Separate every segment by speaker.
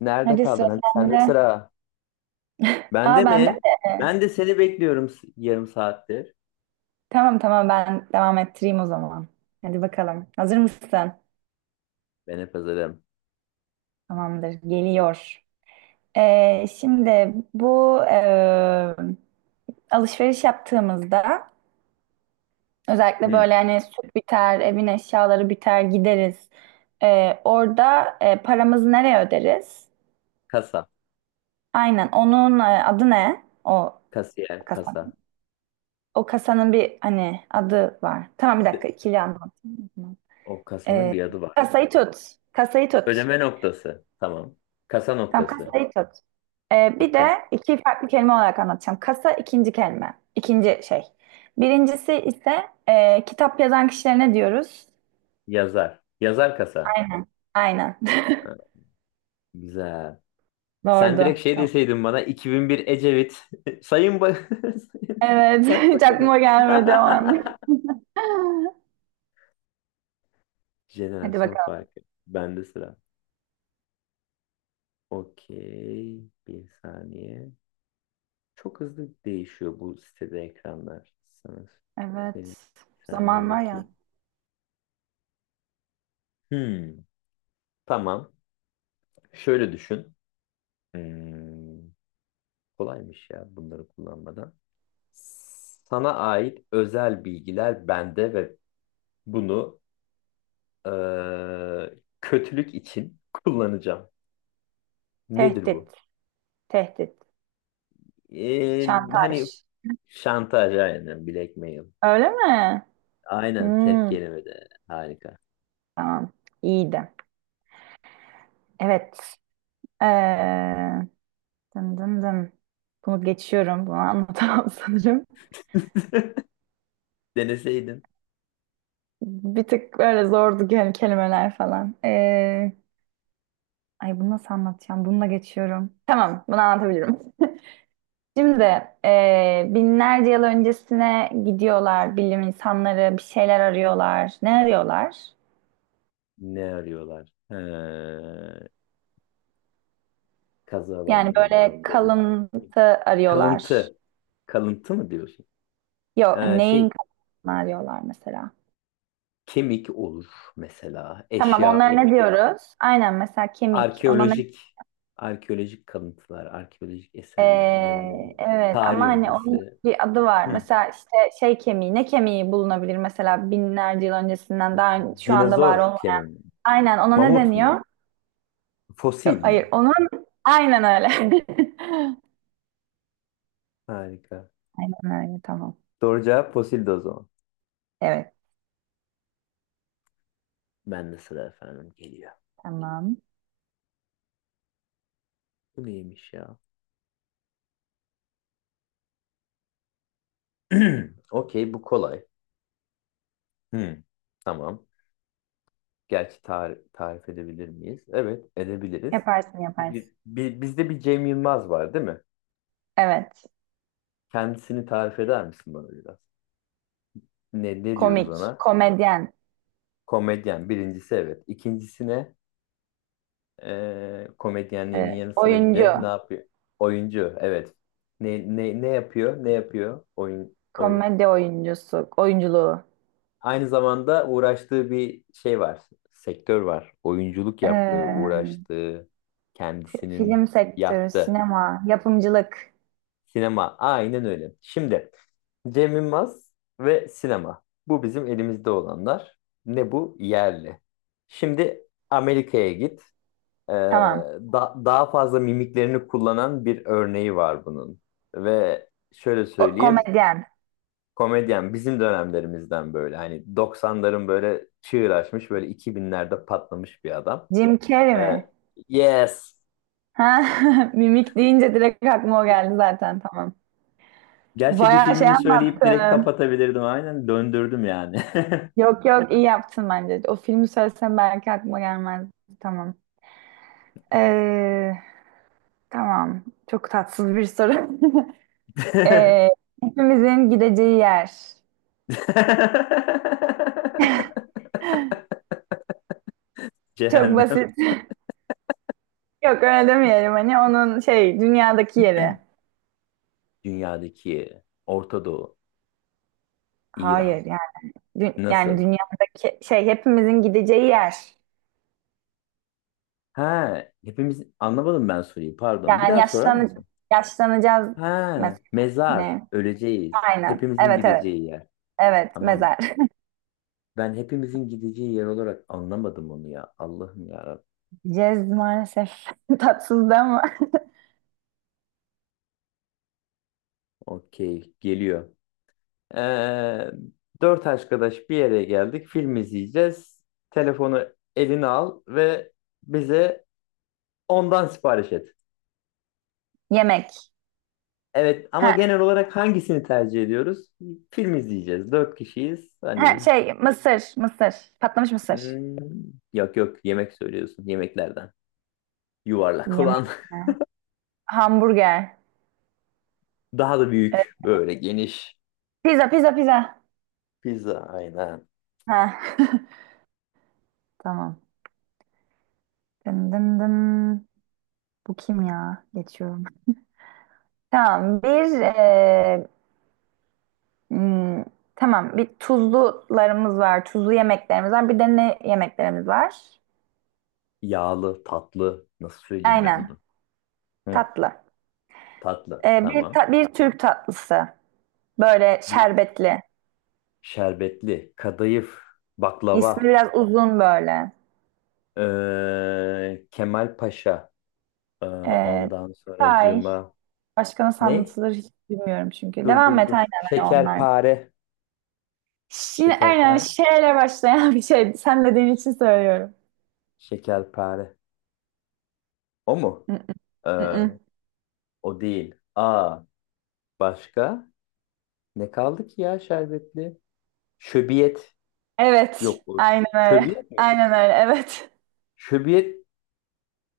Speaker 1: Nerede
Speaker 2: Hadi sıra
Speaker 1: kaldın? Hadi sende
Speaker 2: sende.
Speaker 1: sıra.
Speaker 2: Aa,
Speaker 1: Bende
Speaker 2: bende
Speaker 1: mi?
Speaker 2: mi?
Speaker 1: Ben de seni bekliyorum yarım saattir.
Speaker 2: Tamam, tamam, ben devam ettireyim o zaman. Hadi bakalım. Hazır mısın?
Speaker 1: Ben hep hazırım.
Speaker 2: Tamamdır. Geliyor. Şimdi bu alışveriş yaptığımızda özellikle
Speaker 1: Hmm.
Speaker 2: böyle hani süt biter, evin eşyaları biter, gideriz. Orada paramızı nereye öderiz?
Speaker 1: Kasa.
Speaker 2: Aynen. Onun adı ne? O
Speaker 1: Kasiyer.
Speaker 2: kasa.
Speaker 1: Kasa.
Speaker 2: O kasanın bir hani adı var. Tamam, bir dakika
Speaker 1: D-
Speaker 2: ikili anlatayım.
Speaker 1: O kasanın
Speaker 2: Ee,
Speaker 1: bir adı var.
Speaker 2: Kasayı tut. Kasayı tut.
Speaker 1: Ödeme noktası. Tamam. Kasa
Speaker 2: Tamam,
Speaker 1: noktası.
Speaker 2: kasayı tut. Bir de
Speaker 1: Tuttum.
Speaker 2: iki farklı kelime olarak anlatacağım. Kasa ikinci kelime. İkinci şey. Birincisi ise kitap yazan kişilerine diyoruz.
Speaker 1: Yazar. Yazar kasa.
Speaker 2: Aynen. Aynen.
Speaker 1: Ha, Güzel. Sen
Speaker 2: Doğru.
Speaker 1: direkt şey
Speaker 2: Tamam.
Speaker 1: deseydin bana 2001 Ecevit. Sayın, ba Sayın
Speaker 2: Evet. Hiç
Speaker 1: Başbakanım.
Speaker 2: aklıma gelmedi o an. Hadi
Speaker 1: Jenerasyon
Speaker 2: bakalım.
Speaker 1: farkı. Bende sıra. Okey. Bir saniye. Çok hızlı değişiyor bu sitede ekranlar. Sana söyleyeyim.
Speaker 2: Evet.
Speaker 1: Bir saniye
Speaker 2: Zaman var ya.
Speaker 1: bakayım. Hmm, Tamam. Şöyle düşün. Hmm, kolaymış ya bunları kullanmadan. Sana ait özel bilgiler bende ve bunu kötülük için kullanacağım. Nedir bu?
Speaker 2: Tehdit. Tehdit.
Speaker 1: Ee, hani
Speaker 2: Şantaj.
Speaker 1: şantaj, aynen blackmail.
Speaker 2: Öyle mi?
Speaker 1: Aynen tek
Speaker 2: Hmm,
Speaker 1: kelimede. Harika.
Speaker 2: tamam. İyiydi. Evet. Ee, Dın dın dın. Bunu geçiyorum. Bunu anlatamam sanırım.
Speaker 1: Deneseydin.
Speaker 2: Bir tık böyle zordu yani kelimeler falan. Ay, bunu nasıl anlatacağım? Bununla geçiyorum. Tamam, bunu anlatabilirim. Şimdi binlerce yıl öncesine gidiyorlar. Bilim insanları bir şeyler arıyorlar. Ne arıyorlar?
Speaker 1: Ne arıyorlar? He, kazı
Speaker 2: Yani
Speaker 1: alanlarında,
Speaker 2: böyle
Speaker 1: arkeolojide. Hı.
Speaker 2: kalıntı arıyorlar.
Speaker 1: Kalıntı. Kalıntı mı diyorsun?
Speaker 2: Yok,
Speaker 1: Ee, şey,
Speaker 2: neyin kalıntısını arıyorlar mesela?
Speaker 1: kemik olur mesela,
Speaker 2: Tamam,
Speaker 1: eşya
Speaker 2: onlara ne
Speaker 1: olur.
Speaker 2: diyoruz? Aynen mesela kemik. Ona ne
Speaker 1: Arkeolojik, arkeolojik kalıntılar, arkeolojik eserler ya da ne diyorum?
Speaker 2: Evet,
Speaker 1: Tarih
Speaker 2: ama hani onun
Speaker 1: öncesi.
Speaker 2: bir adı var.
Speaker 1: Hı.
Speaker 2: Mesela işte şey kemiği, ne kemiği bulunabilir mesela binlerce yıl öncesinden daha şu anda var
Speaker 1: Dinozor
Speaker 2: olmayan.
Speaker 1: kemiği mi?
Speaker 2: Aynen, ona ne
Speaker 1: Mamut mu?
Speaker 2: deniyor? Yok,
Speaker 1: Fosil
Speaker 2: hayır
Speaker 1: mi?
Speaker 2: onun aynen öyle.
Speaker 1: Harika.
Speaker 2: Aynen öyle, tamam.
Speaker 1: Doğru cevap fosildi o zaman.
Speaker 2: Evet,
Speaker 1: Ben de sıra efendim geliyor.
Speaker 2: tamam.
Speaker 1: Bu neymiş ya? Okey, bu kolay. Hı. Tamam. Gerçi tarif edebilir miyiz? Evet, edebiliriz.
Speaker 2: Yaparsın, yaparsın.
Speaker 1: Bizde bir Cem Yılmaz var, değil mi?
Speaker 2: Evet.
Speaker 1: Kendisini tarif eder misin bana biraz? Ne diyoruz
Speaker 2: Komik,
Speaker 1: ona?
Speaker 2: komedyen,
Speaker 1: Komedyen birincisi, evet. İkincisine komedyenliğinin yanı sıra bir
Speaker 2: oyuncu,
Speaker 1: de ne yapıyor? Oyuncu, evet. Ne yapıyor? Ne yapıyor? Oyun.
Speaker 2: komedi oyuncusu, oyunculuğu.
Speaker 1: Aynı zamanda uğraştığı bir şey var. Sektör var. Oyunculuk yaptığı,
Speaker 2: Ee,
Speaker 1: uğraştığı, kendisinin
Speaker 2: film sektörü,
Speaker 1: yaptığı.
Speaker 2: sinema, yapımcılık.
Speaker 1: Sinema. Aynen öyle. Şimdi Cem Yılmaz ve sinema. Bu bizim elimizde olanlar. Ne bu? Yerli. Şimdi Amerika'ya git. Ee,
Speaker 2: Tamam.
Speaker 1: daha fazla mimiklerini kullanan bir örneği var bunun. Ve şöyle
Speaker 2: O,
Speaker 1: söyleyeyim.
Speaker 2: komedyen.
Speaker 1: Komedyen bizim dönemlerimizden böyle. Hani doksanların böyle çığır açmış. Böyle iki binlerde patlamış bir adam.
Speaker 2: Jim Carrey
Speaker 1: Ee,
Speaker 2: mi?
Speaker 1: yes.
Speaker 2: Ha, mimik deyince direkt aklıma o geldi zaten, tamam.
Speaker 1: Gerçi bir
Speaker 2: Bayağı şey
Speaker 1: filmini söyleyip direkt
Speaker 2: anlattın.
Speaker 1: kapatabilirdim. Aynen döndürdüm yani.
Speaker 2: Yok yok, iyi yaptın bence. O filmi söylesem belki aklıma gelmez. Tamam. Ee, tamam. Çok tatsız bir soru. Ee, Hepimizin gideceği yer. Çok
Speaker 1: Cehennem.
Speaker 2: basit. Yok, öyle demeyelim hani onun şey dünyadaki yeri.
Speaker 1: Dünyadaki Orta Doğu, İran.
Speaker 2: Hayır, yani yani
Speaker 1: Nasıl?
Speaker 2: dünyadaki şey, hepimizin gideceği yer.
Speaker 1: Ha, hepimiz, anlamadım ben soruyu. Pardon. Bir
Speaker 2: Yani
Speaker 1: daha sorar mısın?
Speaker 2: yaşlanacağız
Speaker 1: Ha,
Speaker 2: mesela.
Speaker 1: mezar.
Speaker 2: Ne?
Speaker 1: Öleceğiz.
Speaker 2: Aynen.
Speaker 1: Hepimizin
Speaker 2: Evet, evet.
Speaker 1: gideceği yer.
Speaker 2: Evet,
Speaker 1: Tamam.
Speaker 2: mezar.
Speaker 1: Ben hepimizin gideceği yer olarak anlamadım onu ya. Allah'ım ya Rabbim.
Speaker 2: Yiyeceğiz maalesef. Tatsızdı ama.
Speaker 1: Okey. Geliyor. Ee, dört arkadaş bir yere geldik. Film izleyeceğiz. Telefonu eline al ve bize ondan sipariş et.
Speaker 2: Yemek.
Speaker 1: Evet ama
Speaker 2: Ha,
Speaker 1: genel olarak hangisini tercih ediyoruz? Film izleyeceğiz. Dört kişiyiz.
Speaker 2: ha,
Speaker 1: Hani
Speaker 2: şey mısır. Mısır. Patlamış mısır.
Speaker 1: hmm, yok yemek söylüyorsun. Yemeklerden. Yuvarlak
Speaker 2: Yemek
Speaker 1: olan.
Speaker 2: mi? Hamburger.
Speaker 1: Daha da
Speaker 2: Evet.
Speaker 1: büyük. Böyle geniş.
Speaker 2: Pizza, pizza, pizza.
Speaker 1: Pizza, aynen.
Speaker 2: Ha. Tamam. Dın dın dın. Bu kim ya? Geçiyorum. Tamam. Hmm, tamam. Bir tuzlularımız var. Tuzlu yemeklerimiz var. Bir de ne yemeklerimiz var?
Speaker 1: Yağlı, tatlı. Nasıl söyleyeyim ben
Speaker 2: Aynen,
Speaker 1: onu? Hı,
Speaker 2: tatlı.
Speaker 1: tatlı. Tamam.
Speaker 2: Bir Türk tatlısı. Böyle
Speaker 1: Bir
Speaker 2: şerbetli.
Speaker 1: şerbetli. Kadayıf.
Speaker 2: İsmi
Speaker 1: Baklava.
Speaker 2: biraz uzun böyle.
Speaker 1: Kemal Paşa.
Speaker 2: Ee,
Speaker 1: Ondan
Speaker 2: Tay.
Speaker 1: sonracığıma.
Speaker 2: Başka nasıl
Speaker 1: Ne?
Speaker 2: anlatılır hiç bilmiyorum çünkü.
Speaker 1: Dur
Speaker 2: Devam
Speaker 1: dur
Speaker 2: et
Speaker 1: dur.
Speaker 2: aynen, hani onlar.
Speaker 1: Şekerpare.
Speaker 2: Şimdi aynen
Speaker 1: Şekerpare.
Speaker 2: şeyle başlayan bir şey. Sen dediğin için söylüyorum.
Speaker 1: Şekerpare. O mu?
Speaker 2: Mm,
Speaker 1: Ee,
Speaker 2: mm.
Speaker 1: o değil. Aa, başka? Ne kaldı ki ya şerbetli? Şöbiyet.
Speaker 2: Evet.
Speaker 1: Yok.
Speaker 2: Aynen öyle.
Speaker 1: Şöbiyet mi?
Speaker 2: Aynen öyle. Evet.
Speaker 1: Şöbiyet.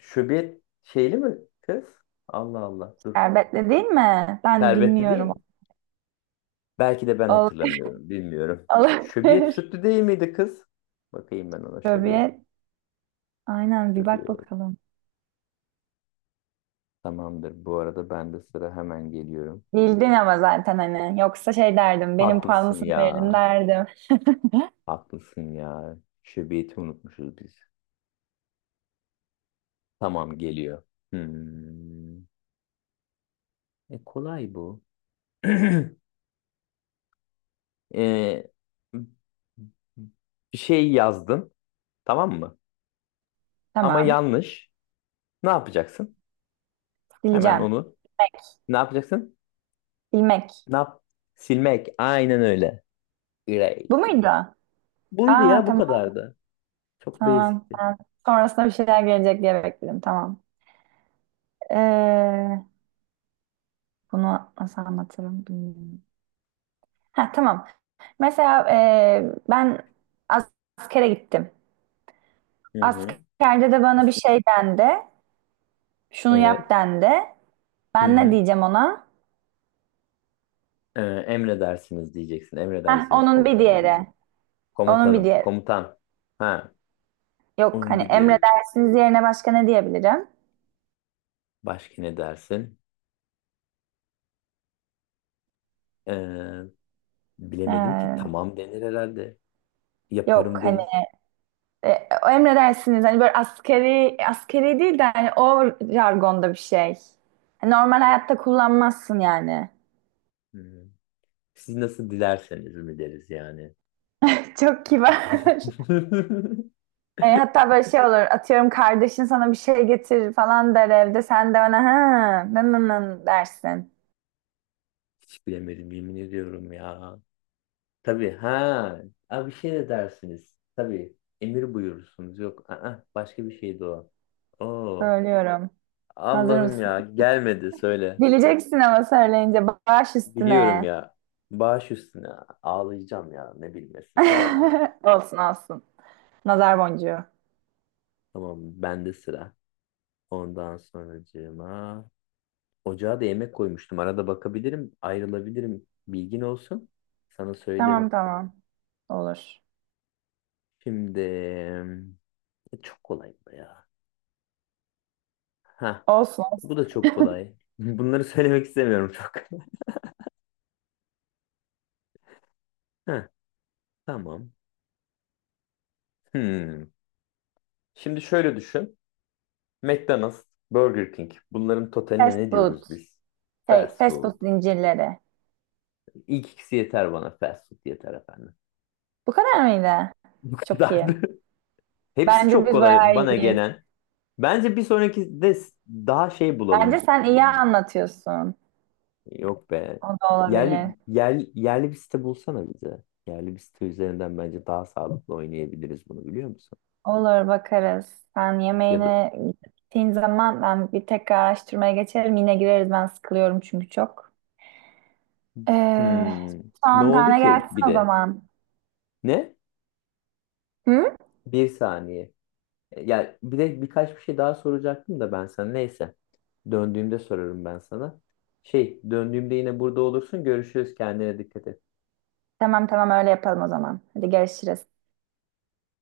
Speaker 1: Şöbiyet şeyli mi kız? Allah Allah. Dur.
Speaker 2: Şerbetli değil mi? Ben
Speaker 1: Şerbetli
Speaker 2: bilmiyorum.
Speaker 1: değil. Belki de ben
Speaker 2: Ol-
Speaker 1: hatırlamıyorum. Bilmiyorum. Şöbiyet
Speaker 2: Olabilir.
Speaker 1: sütlü değil miydi kız? Bakayım ben ona, şöbiyet.
Speaker 2: Şöbiyet. Aynen, bir bak
Speaker 1: Şöbiyet.
Speaker 2: bakalım.
Speaker 1: Tamamdır. Bu arada ben de sıra hemen geliyorum.
Speaker 2: Bildin ama zaten hani. Yoksa şey derdim. Benim
Speaker 1: Haklısın
Speaker 2: puanımsın verelim
Speaker 1: ya.
Speaker 2: derdim.
Speaker 1: Haklısın ya. Şöbiyeti unutmuşuz biz. Tamam geliyor. Hmm. Kolay bu. E, bir şey yazdın, tamam mı? Ama
Speaker 2: Tamam.
Speaker 1: yanlış. Ne yapacaksın? Hemen
Speaker 2: Sileceğim.
Speaker 1: onu.
Speaker 2: Bilmek.
Speaker 1: Ne yapacaksın?
Speaker 2: Bilmek.
Speaker 1: Ne yap? Silmek. Aynen öyle. Erase.
Speaker 2: Bu muydu?
Speaker 1: Buydu
Speaker 2: Aa,
Speaker 1: ya, bu
Speaker 2: tamam,
Speaker 1: kadardı. Çok
Speaker 2: tamam.
Speaker 1: basicti.
Speaker 2: Ben sonrasında bir şeyler gelecek diye bekledim. Tamam. Ee, bunu nasıl anlatırım bilmiyorum. Ha, tamam. Mesela ben as- askere gittim.
Speaker 1: Hı hı.
Speaker 2: Askerde de bana bir şey dendi. Şunu
Speaker 1: Evet.
Speaker 2: yap dendi.
Speaker 1: Hı
Speaker 2: Ben ne
Speaker 1: hı.
Speaker 2: diyeceğim ona?
Speaker 1: Emredersiniz diyeceksin.
Speaker 2: Heh,
Speaker 1: Emredersiniz
Speaker 2: onun bir
Speaker 1: komutanım
Speaker 2: diğeri.
Speaker 1: diyeceksin.
Speaker 2: Onun bir
Speaker 1: Komutanım.
Speaker 2: diğeri.
Speaker 1: Komutan. Ha.
Speaker 2: Yok
Speaker 1: Onun
Speaker 2: hani
Speaker 1: bir diğeri.
Speaker 2: emredersiniz yerine başka ne diyebilirim?
Speaker 1: Başka ne dersin? Ee, Bilemedim ki,
Speaker 2: Ee,
Speaker 1: tamam denir herhalde.
Speaker 2: yok
Speaker 1: Yaparım
Speaker 2: hani
Speaker 1: deriz.
Speaker 2: o emredersiniz hani böyle askeri değil de hani o jargonda bir şey. Hani normal hayatta kullanmazsın yani.
Speaker 1: Hmm. Siz nasıl dilerseniz mi deriz yani.
Speaker 2: Çok kibar. E, hatta böyle şey olur, atıyorum kardeşin sana bir şey getirir falan der evde, sen de ona "ha nın nın nın" dersin.
Speaker 1: Hiç bilemedim, yemin ediyorum ya. Tabii ha. Abi bir şey de dersiniz. Tabii emir buyurursunuz. Yok aa, başka bir şeydi o. Oo.
Speaker 2: Söylüyorum. Hazır
Speaker 1: Allah'ım
Speaker 2: mısın?
Speaker 1: ya, gelmedi, söyle.
Speaker 2: Bileceksin ama, söyleyince baş
Speaker 1: Biliyorum
Speaker 2: üstüne.
Speaker 1: ya. Baş üstüne, ağlayacağım ya ne bilmesi. Aa.
Speaker 2: Olsun, olsun. Nazar boncuğu.
Speaker 1: Tamam bende sıra. Ondan sonracığıma ocağa da yemek koymuştum. Arada bakabilirim, ayrılabilirim. Bilgin olsun. Sana söylerim.
Speaker 2: Tamam, tamam. Olur.
Speaker 1: Şimdi çok kolay bu ya. Ha,
Speaker 2: Olsun.
Speaker 1: bu da çok kolay. Bunları söylemek istemiyorum çok. Ha, tamam. Hmm. Şimdi şöyle düşün. McDonald's, Burger King. Bunların totaline
Speaker 2: Fast
Speaker 1: ne
Speaker 2: food.
Speaker 1: diyoruz biz?
Speaker 2: Şey,
Speaker 1: Fast
Speaker 2: fast food
Speaker 1: food.
Speaker 2: zincirleri.
Speaker 1: İlk ikisi yeter bana. Fast food yeter efendim.
Speaker 2: Bu kadar mıydı?
Speaker 1: Bu
Speaker 2: Çok iyi.
Speaker 1: kadardı. Hepsi
Speaker 2: Bence
Speaker 1: çok
Speaker 2: biz
Speaker 1: kolay
Speaker 2: bayağı
Speaker 1: bana
Speaker 2: iyiyiz.
Speaker 1: gelen. Bence bir sonraki de daha şey
Speaker 2: Bence
Speaker 1: bulalım.
Speaker 2: sen iyi anlatıyorsun.
Speaker 1: Yok be.
Speaker 2: O da
Speaker 1: Yerli,
Speaker 2: olabilir.
Speaker 1: yerli, yerli bir site bulsana bize. Yerli bir site üzerinden bence daha sağlıklı oynayabiliriz bunu, biliyor musun?
Speaker 2: Olur, bakarız. Sen
Speaker 1: Ya da
Speaker 2: yemeğine gittiğin zaman ben bir tekrar araştırmaya geçerim. Yine gireriz. Ben sıkılıyorum çünkü çok. Ee,
Speaker 1: hmm. Ne
Speaker 2: son
Speaker 1: oldu
Speaker 2: tane
Speaker 1: ki bir
Speaker 2: gelsin o
Speaker 1: de?
Speaker 2: zaman.
Speaker 1: Ne?
Speaker 2: Hı?
Speaker 1: Bir saniye. Ya bir de birkaç bir şey daha soracaktım da ben sana. Neyse. Döndüğümde sorarım ben sana. Şey, döndüğümde yine burada olursun. Görüşürüz. Kendine dikkat et.
Speaker 2: Tamam, tamam, öyle yapalım o zaman. Hadi görüşürüz.